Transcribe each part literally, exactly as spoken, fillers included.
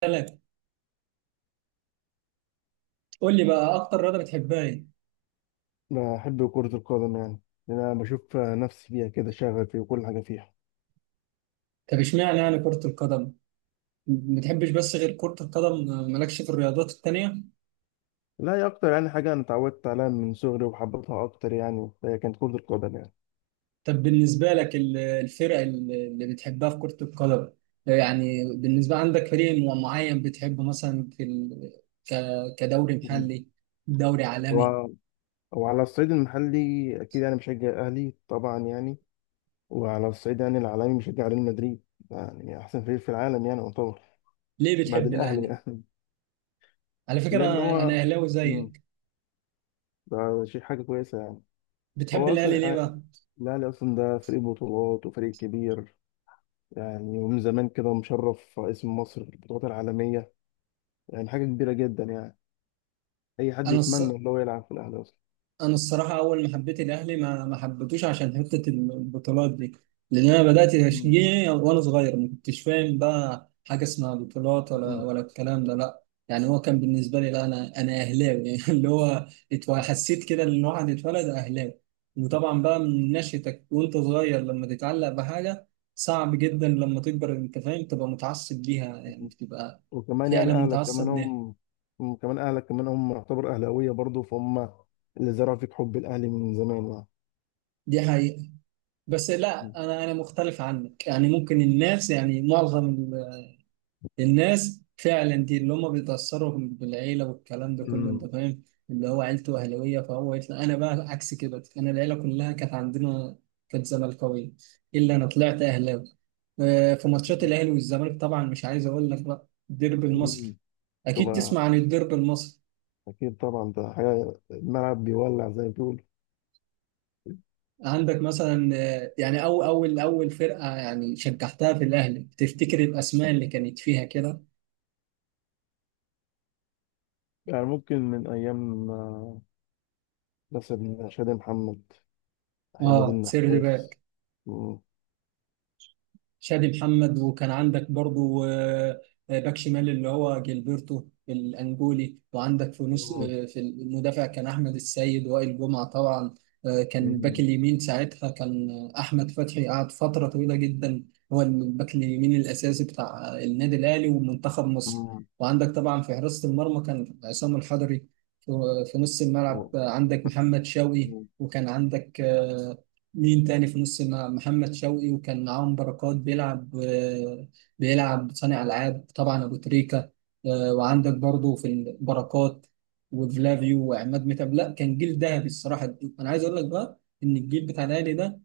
ثلاثة. قول لي بقى أكتر رياضة بتحبها إيه؟ بحب كرة القدم يعني. لأن أنا بشوف نفسي فيها كده، شغفي وكل حاجة فيها. طب إشمعنى يعني كرة القدم؟ ما بتحبش بس غير كرة القدم، مالكش في الرياضات التانية؟ لا، هي أكتر يعني حاجة أنا اتعودت عليها من صغري وحبيتها أكتر يعني، هي كانت كرة القدم يعني. طب بالنسبة لك ال- الفرق ال- اللي بتحبها في كرة القدم، يعني بالنسبة عندك فريق مع- معين بتحبه مثلا في ال... ك... كدوري مم. محلي، دوري عالمي؟ و- وعلى الصعيد المحلي، أكيد يعني بشجع أهلي طبعا يعني. وعلى الصعيد يعني العالمي بشجع ريال مدريد، يعني أحسن فريق في العالم يعني يعتبر. ليه بعد بتحب الأهلي الأهلي؟ يعني. على فكرة لأن أنا أنا هو. أهلاوي مم. زيك. ده شيء حاجة كويسة يعني. بتحب هو الأهلي ليه أصلا بقى؟ الأهلي أصلا ده فريق بطولات وفريق كبير، يعني ومن زمان كده مشرف اسم مصر في البطولات العالمية، يعني حاجة كبيرة جدا يعني. أي حد أنا يتمنى الص... إن هو يلعب في الأهلي أصلا. انا الصراحه اول ما حبيت الاهلي ما ما حبيتوش عشان حته البطولات دي، لان انا بدات مم. تشجيعي وانا صغير ما كنتش فاهم بقى حاجه اسمها بطولات ولا أمم. ولا الكلام ده، لا يعني هو كان بالنسبه لي لا انا انا اهلاوي يعني اللي هو اتو- حسيت كده ان الواحد اتولد اهلاوي. وطبعا بقى من نشأتك وانت صغير لما تتعلق بحاجه صعب جدا لما تكبر انت فاهم تبقى متعصب ليها، يعني تبقى وكمان يعني فعلا أهلك كمان متعصب ليها. هم هم كمان أهلك كمان هم يعتبر أهلاوية برضه، فهم اللي زرعوا فيك حب الأهلي من زمان يعني. دي حقيقة. بس مم. لا انا انا مختلف عنك، يعني ممكن الناس، يعني معظم ال- الناس فعلا دي اللي هم بيتاثروا بالعيله والكلام ده كله انت أمم. فاهم، اللي هو عيلته اهلاويه فهو يطلع، انا بقى عكس كده، انا العيله كلها كانت عندنا كانت زملكاويه، الا انا طلعت اهلاوي. آه، في ماتشات مم. الاهلي والزمالك طبعا مش عايز اقول لك بقى الديربي المصري، أمم. اكيد طبعا. تسمع عن الديربي المصري. أكيد طبعا ده حاجة الملعب بيولع زي ما بيقولوا. عندك مثلا آه، يعني أو أول أول فرقة يعني شجعتها في الأهلي، تفتكر الأسماء اللي كانت فيها كده؟ يعني ممكن من أيام آه، مثلا شادي محمد، حماد اه، سير النحاس. باك شادي محمد، وكان عندك برضو آه، آه، باك شمال اللي هو جilberto الانجولي، وعندك في نص مم. آه، في المدافع كان احمد السيد، وائل جمعه طبعا، آه، كان الباك مم. اليمين ساعتها كان آه، احمد فتحي، قعد فتره طويله جدا هو الباك اليمين الاساسي بتاع النادي الاهلي ومنتخب مصر. مم. وعندك طبعا في حراسه المرمى كان عصام الحضري. في آه، في نص الملعب هو آه، عندك محمد شوقي، وكان عندك آه، مين تاني في نص الملعب، محمد شوقي، وكان معاهم بركات بيلعب، آه، بيلعب صانع ألعاب، طبعا أبو تريكة، آه، وعندك برضو في البركات وفلافيو وعماد متعب. لا كان جيل ذهبي، الصراحة أنا عايز أقول لك بقى إن الجيل بتاع الأهلي ده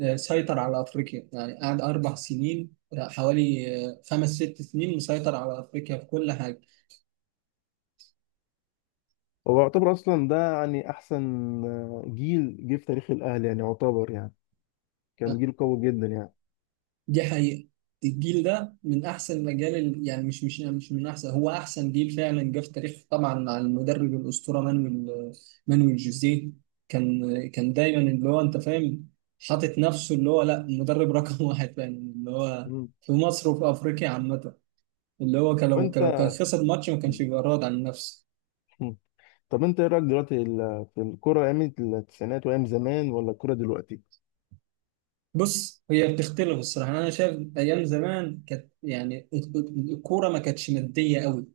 آه، سيطر على أفريقيا يعني قعد أربع سنين آه، حوالي آه، خمس ست سنين مسيطر على أفريقيا في كل حاجة. هو يعتبر اصلا ده يعني احسن آه، جيل جه في تاريخ الاهلي يعني يعتبر يعني. كان جيل قوي جدا يعني. دي حقيقة. الجيل ده من أحسن الأجيال ال- يعني مش مش مش من أحسن، هو أحسن جيل فعلا جه في تاريخ، طبعا مع المدرب الأسطورة مانويل، مانويل جوزيه. كان كان دايما اللي هو أنت فاهم حاطط نفسه اللي هو لا، المدرب رقم واحد فعلا اللي هو مم. في مصر وفي أفريقيا عامة، اللي هو كان طب لو كان انت لو كان خسر ماتش ما كانش بيبقى راضي عن نفسه. مم. طب انت ايه رايك دلوقتي ال- في الكوره ايام التسعينات وايام زمان، ولا الكوره دلوقتي؟ بص هي بتختلف الصراحه، يعني انا شايف ايام زمان كانت، يعني الكوره ما كانتش ماديه قوي،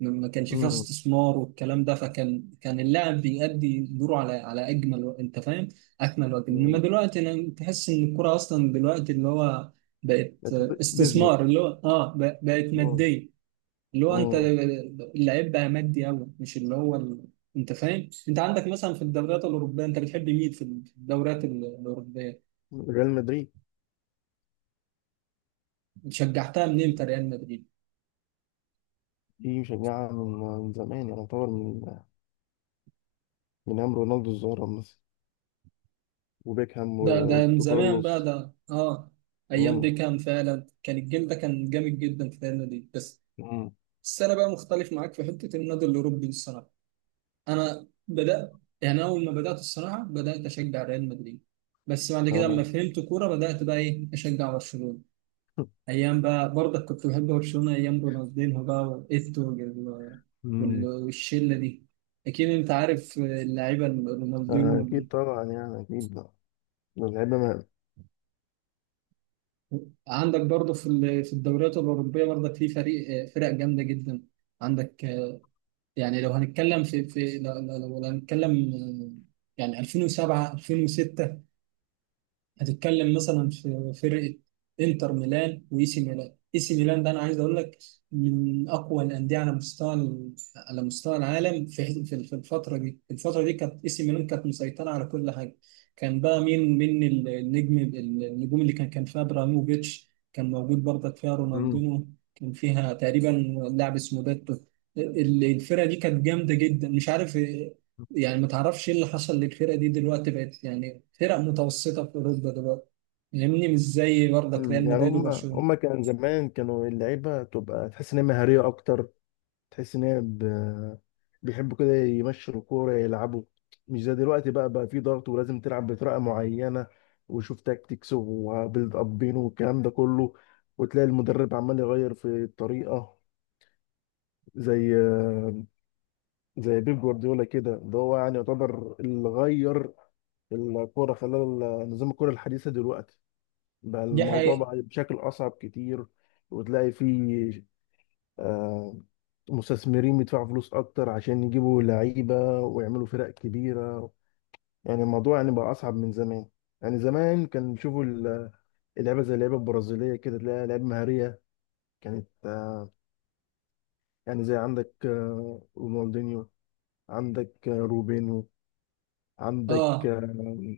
ما ما كانش فيها امم. استثمار والكلام ده، فكان كان اللاعب بيأدي دوره على على اجمل و- انت فاهم، اكمل وجه. انما دلوقتي انا تحس ان الكوره اصلا دلوقتي اللي هو بقت بيزنس. استثمار، اللي هو اه ب- بقت مم. ماديه، اللي هو انت، مم. اللعيب بقى مادي قوي، مش اللي هو ال... انت فاهم. انت عندك مثلا في الدوريات الاوروبيه انت بتحب مين في الدوريات الاوروبيه؟ ريال مدريد. شجعتها من امتى ريال مدريد؟ دي مشجعه من، من زمان يعني يعتبر، من من ايام رونالدو الظاهره مثلا، وبيكهام ده ده من وروبرتو زمان بقى كارلوس. ده. اه، ايام مم. بيكهام فعلا كان الجيل ده كان جامد جدا في ريال مدريد. بس مم. بس انا بقى مختلف معاك في حته النادي الاوروبي الصراحه. انا بدات يعني، اول ما بدات الصراحه بدات اشجع ريال مدريد، بس بعد كده لما اه. فهمت كوره بدات بقى ايه، اشجع برشلونه. ايام بقى برضك كنت بحب برشلونه ايام رونالدينho بقى وايتو وال- وال- مم. والشله دي. اكيد انت عارف اللعيبه رونالدينو. أكيد طبعا يعني أكيد ده اللعيبة ما- عندك برضه في ال- في الدوريات الأوروبية برضه في فريق فرق جامدة جدا. عندك يعني لو هنتكلم في في لو لو- لو هنتكلم يعني ألفين وسبعة، ألفين وستة، هتتكلم مثلا في فرقة انتر ميلان واي سي ميلان. اي سي ميلان ده انا عايز اقول لك من اقوى الانديه على مستوى ال- على مستوى العالم في في في الفتره دي. الفتره دي كانت اي سي ميلان كانت مسيطره على كل حاجه. كان بقى مين من النجم النجوم اللي كان كان فيها؟ ابراهيموفيتش كان موجود برضك، فيها مم. رونالدينو، كان فيها تقريبا لاعب اسمه باتو. ال- الفرقه دي كانت جامده جدا، مش عارف يعني ما تعرفش ايه اللي حصل للفرقة دي دلوقتي، بقت يعني فرق متوسطة في أوروبا دلوقتي، فاهمني؟ مش زي برضك مم. ريال يعني مدريد هم هم وبرشلونة. كان زمان كانوا اللعيبة تبقى تحس إن هي مهارية أكتر، تحس إن هي ب... بيحبوا كده يمشوا الكورة يلعبوا. مش زي دلوقتي بقى بقى في ضغط ولازم تلعب بطريقة معينة، وشوف تاكتكس وبيلد أبين والكلام ده كله. وتلاقي المدرب عمال يغير في الطريقة، زي زي بيب جوارديولا كده، ده هو يعني يعتبر اللي غير الكورة، خلال ال- نظام الكورة الحديثة دلوقتي. بقى دي الموضوع حقيقة. بقى بشكل أصعب كتير. وتلاقي فيه آه، مستثمرين بيدفعوا فلوس أكتر عشان يجيبوا لعيبة ويعملوا فرق كبيرة. يعني الموضوع يعني بقى أصعب من زمان. يعني زمان كان بيشوفوا ال- اللعيبة زي اللعيبة البرازيلية كده، تلاقي لعيبة مهارية كانت آه، يعني زي عندك آه، رونالدينيو، عندك آه، روبينو، عندك اه، آه،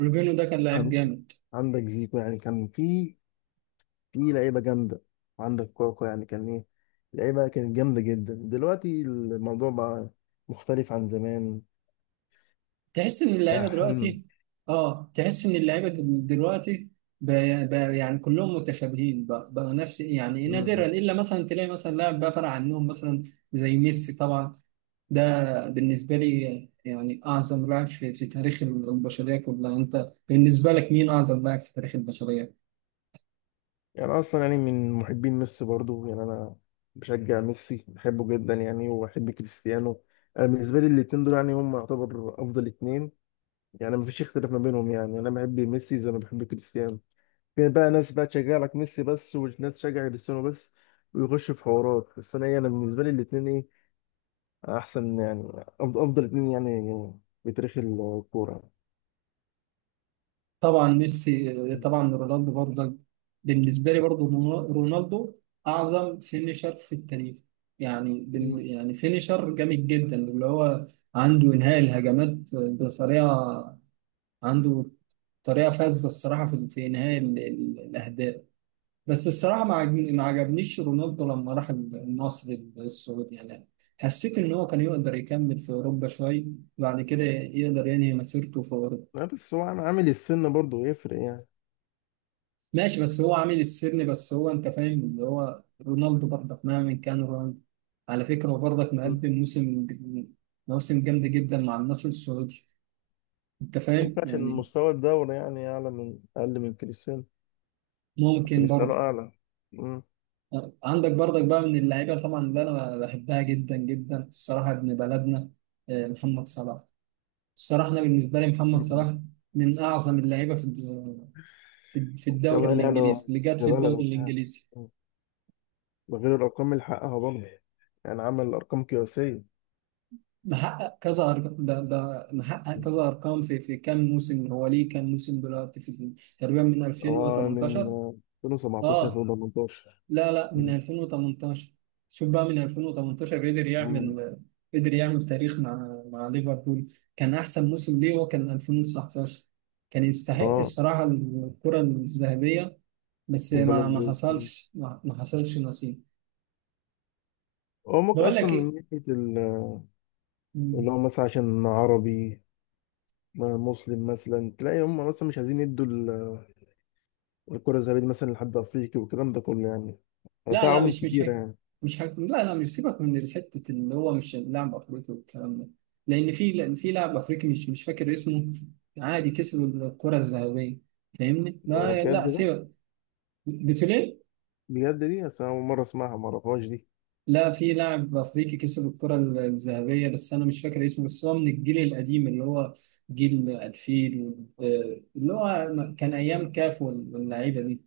روبينو ده كان لعيب عن- جامد. عندك زيكو يعني كان في في لعيبه جامده. عندك كوكو يعني كان ايه، لعيبه كانت جامده جدا. دلوقتي الموضوع بقى مختلف عن زمان. تحس إن ده اللعيبة احنا. دلوقتي، اه تحس إن اللعيبة دل- دلوقتي بقى، بقى يعني كلهم متشابهين بقى, بقى نفس يعني، نادرا مم. إلا مثلا تلاقي مثلا لاعب بقى فرق عنهم مثلا زي ميسي طبعا. ده بالنسبة لي يعني أعظم لاعب في, في تاريخ البشرية كلها. أنت بالنسبة لك مين أعظم لاعب في تاريخ البشرية؟ يعني اصلا يعني من محبين ميسي برضو يعني انا. بشجع ميسي بحبه جدا يعني، وبحب كريستيانو. انا بالنسبه لي الاتنين دول يعني هم يعتبر افضل اتنين يعني. مفيش اختلاف ما بينهم يعني. انا بحب ميسي زي ما بحب كريستيانو. في بقى ناس بقى تشجع لك ميسي بس، وناس تشجع كريستيانو بس، ويخشوا في حوارات. بس انا إيه، انا بالنسبه لي الاتنين ايه احسن يعني، أفض- افضل اتنين يعني في تاريخ الكوره. طبعا ميسي، مم. طبعا رونالدو برضه. بالنسبة لي برضه رون- رونالدو أعظم فينيشر في التاريخ. يعني مم. بال يعني فينيشر جامد جدا اللي هو عنده إنهاء الهجمات بطريقة، عنده طريقة فذة الصراحة في في إنهاء ال- ال- الأهداف. بس الصراحة ما عجبني- ما عجبنيش رونالدو لما راح النصر السعودي، يعني حسيت إن هو كان يقدر يكمل في أوروبا شوية، وبعد كده يقدر ينهي مسيرته في أوروبا. لا بس هو عم- عامل السن برضه يفرق يعني. ماشي بس هو عامل السن، بس هو أنت فاهم اللي هو رونالدو برضك مهما كان، رونالدو على فكرة هو برضك مم. مقدم موسم، موسم جامد جدا مع النصر السعودي، أنت ما فاهم ينفعش إن يعني. مستوى الدوري يعني اعلى، من اقل من كريستيانو. ممكن كريستيانو برضه. اعلى. مم. عندك برضك بقى من اللعيبة طبعا اللي أنا بحبها جدا جدا الصراحة ابن بلدنا، آه، محمد صلاح. الصراحة أنا بالنسبة لي محمد مم. صلاح من أعظم اللعيبة في في في الدوري كمان يعني هو الإنجليزي، اللي جات ابن في الدوري بلدك يعني. الإنجليزي. مم. ده غير الارقام اللي حققها برضه، يعني عمل ارقام قياسيه. محقق كذا أرقام، ده ده محقق مم. كذا أرقام في في كام موسم، هو ليه كام موسم دلوقتي في؟ تقريبا من هو من ألفين وتمنتاشر. ألفين وسبعتاشر آه، ألفين وتمنطاشر. لا لا من ألفين وتمنتاشر، شوف بقى من ألفين وتمنتاشر قدر مم. يعمل، قدر يعمل تاريخ مع مع ليفربول. كان أحسن موسم ليه هو كان ألفين وتسعتاشر، كان يستحق اه. الصراحة الكرة الذهبية، بس ما البالون ما دور. مم. حصلش، ما, ما حصلش نصيب. هو ممكن بقول اصلا لك ايه. من ناحيه، مم. اللي هو مثلا عشان عربي ما- مسلم مثلا، تلاقي هم مثلا مش عايزين يدوا ال- الكرة الذهبية دي مثلا لحد أفريقي والكلام ده كله يعني. يعني في لا لا عوامل مش مش كتيرة هيك، يعني. مش هيك، لا لا مش، سيبك من حته اللي هو مش لاعب افريقي والكلام ده، لان في لان في لاعب افريقي مش مش فاكر اسمه، عادي كسب الكره الذهبيه، فاهمني. لا بجد لا ده سيبك، قلت ليه. بجد دي أصل، أنا أول مرة أسمعها، ما أعرفهاش دي. لا في لاعب افريقي كسب الكره الذهبيه بس انا مش فاكر اسمه، بس هو من الجيل القديم اللي هو جيل ألفين، آه، اللي هو كان ايام كاف واللعيبه دي.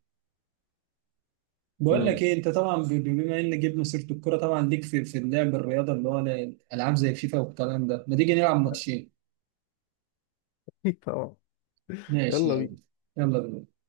بقول لك أمم. ايه، انت طبعا ب- ب- بما ان جبنا سيره الكوره طبعا ليك في في اللعب، الرياضه اللي هو العاب زي فيفا والكلام ده، ما تيجي نلعب ماتشين؟ طبعا. ماشي يلا يلا. بينا. يلا بينا.